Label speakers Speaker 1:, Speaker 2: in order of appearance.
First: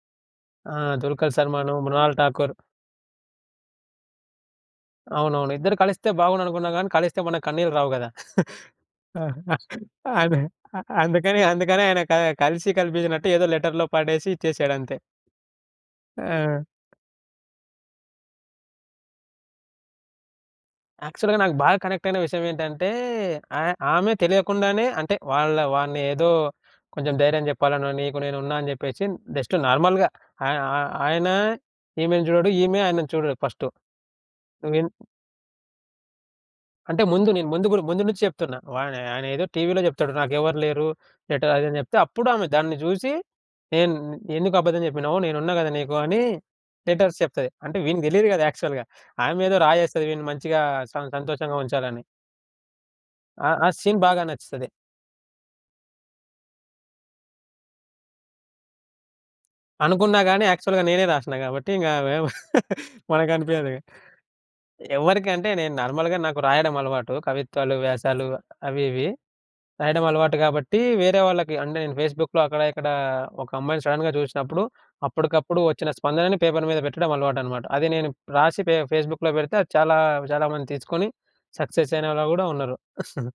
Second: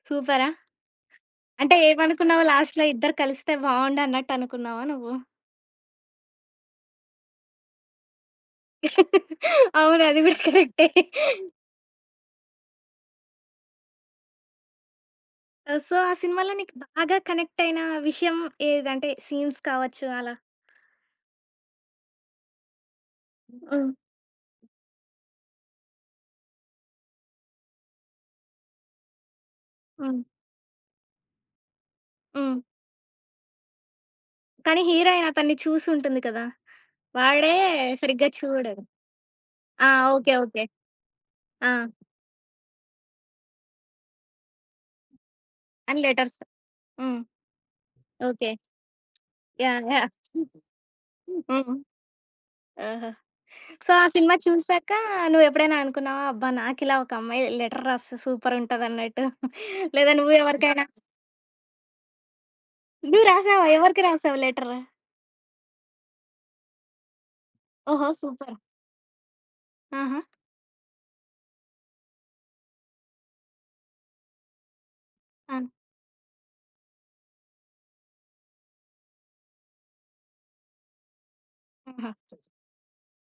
Speaker 1: సూపరా?
Speaker 2: ఆ! దుల్కర్
Speaker 1: అంటే
Speaker 2: సల్మాను, మృణాల్
Speaker 1: ఏమనుకున్నావు
Speaker 2: ఠాకూర్.
Speaker 1: లాస్ట్‌లో ఇద్దరు కలిస్తే బాగుండు అన్నట్టనుకున్నావా నువ్వు?
Speaker 2: అవునవును. ఇద్దరు కలిస్తే బాగుండుననుకున్నాం కానీ కలిస్తే మనకు కన్నీళ్ళు రావు గదా!
Speaker 1: అవును. అది గూడా
Speaker 2: అందు
Speaker 1: కరెక్టే.
Speaker 2: అందుకని అందుకని ఆయన క కలిసి కలిపించినట్టు ఏదో లెటర్‌లో పడేసి ఇచ్చేసాడంతే.
Speaker 1: ఆహ్, సో ఆ సినిమాలో
Speaker 2: ఆ!
Speaker 1: నీకు బాగా కనెక్టయిన విషయం ఏది అంటే సీన్స్ కావచ్చు అలా?
Speaker 2: యాక్చువల్‌గా నాకు బాగా కనెక్టయిన విషయమేంటంటే ఆ
Speaker 1: హ్మ్.
Speaker 2: ఆమె తెలియకుండానే అంటే వాళ్ళ వాడిని ఏదో కొంచెం ధైర్యం జెప్పాలనో నీకు నేనున్నా అని జెప్పేశి జస్ట్ నార్మల్‌గా
Speaker 1: హ్మ్.
Speaker 2: ఆ ఆ ఆయన ఈమెను చూడడు,
Speaker 1: హ్మ్.
Speaker 2: ఈమె ఆయనను చూడదు ఫస్టు.
Speaker 1: కానీ
Speaker 2: నువ్వేం
Speaker 1: హీరోయిను అతన్ని చూసుంటుంది కదా!
Speaker 2: అంటే ముందు నేను
Speaker 1: వాడే
Speaker 2: ముందు గూడ ముందు నుంచి
Speaker 1: సరిగ్గా
Speaker 2: జెప్తున్నా. వా
Speaker 1: చూడడు.
Speaker 2: ఆయన ఏదో టీవీలో
Speaker 1: ఆ!
Speaker 2: జెప్తాడు
Speaker 1: ఓకే
Speaker 2: నాకెవరు
Speaker 1: ఓకే.
Speaker 2: లేరు. లెటరు అది ఇది
Speaker 1: ఆ!
Speaker 2: అని జెప్తే, అప్పుడు ఆమె దాన్ని జూసి నేను ఎందుకబద్ధం జెప్పినవు నేనున్నా గదా! నీకు
Speaker 1: అండ్
Speaker 2: అని
Speaker 1: లెటర్స్
Speaker 2: లెటర్స్
Speaker 1: హ్మ్.
Speaker 2: చెప్తాది. అంటే వీనికి తెలీదు గదా!
Speaker 1: ఓకే.
Speaker 2: యాక్చువల్‌గా ఆమె ఏదో
Speaker 1: యాహ్!
Speaker 2: రాయేస్తది
Speaker 1: యాహ్!
Speaker 2: వీడిని మంచిగా స సంతోషంగా
Speaker 1: హుహు.
Speaker 2: ఉంచాలని.
Speaker 1: ఆ!
Speaker 2: ఆ ఆ
Speaker 1: సో
Speaker 2: సీన్
Speaker 1: ఆ
Speaker 2: బాగా
Speaker 1: సినిమా
Speaker 2: నచ్చుతది.
Speaker 1: చూసాక నువ్వెప్పుడైనా అనుకున్నావా? అబ్బా! నాకిలా ఒక అమ్మాయి లెటర్ రాస్తే సూపర్ ఉంటదన్నట్టు లేదా
Speaker 2: అనుకున్నా
Speaker 1: నువ్వు
Speaker 2: గానీ యాక్చువల్‌గా
Speaker 1: ఎవరికైనా?
Speaker 2: నేనే రాశినా గాబట్టి ఇంక అవేం
Speaker 1: నువ్వు
Speaker 2: మనకు
Speaker 1: రాసావా?
Speaker 2: అనిపియదిగ.
Speaker 1: ఎవరికి రాసావు లెటరు?
Speaker 2: ఎవరికంటే నేను నార్మల్‌గా నాకు రాయడం అలవాటు కవిత్వాలు,
Speaker 1: ఓహో!
Speaker 2: వ్యాసాలు
Speaker 1: సూపర్!
Speaker 2: అవి ఇవి. రాయడం
Speaker 1: ఆహా!
Speaker 2: అలవాటు గాబట్టి వేరే వాళ్ళకి అంటే నేను ఫేస్‌బుక్‌లో అక్కడ ఇక్కడ ఒక అమ్మాయిని సడెన్‌గా జూశినప్పుడు
Speaker 1: ఆ!
Speaker 2: అప్పటికప్పుడు ఒచ్చిన స్పందనను పేపరు మీద బెట్టడం అలవాటనమాట. అది నేను రాసి ఫే ఫేస్‌బుక్‌లో బెడితే అది చాలా చాలా మందిని తీసుకొని సక్సెస్ అయినవాళ్ళు
Speaker 1: ఆహా!
Speaker 2: గూడా ఉన్నారు.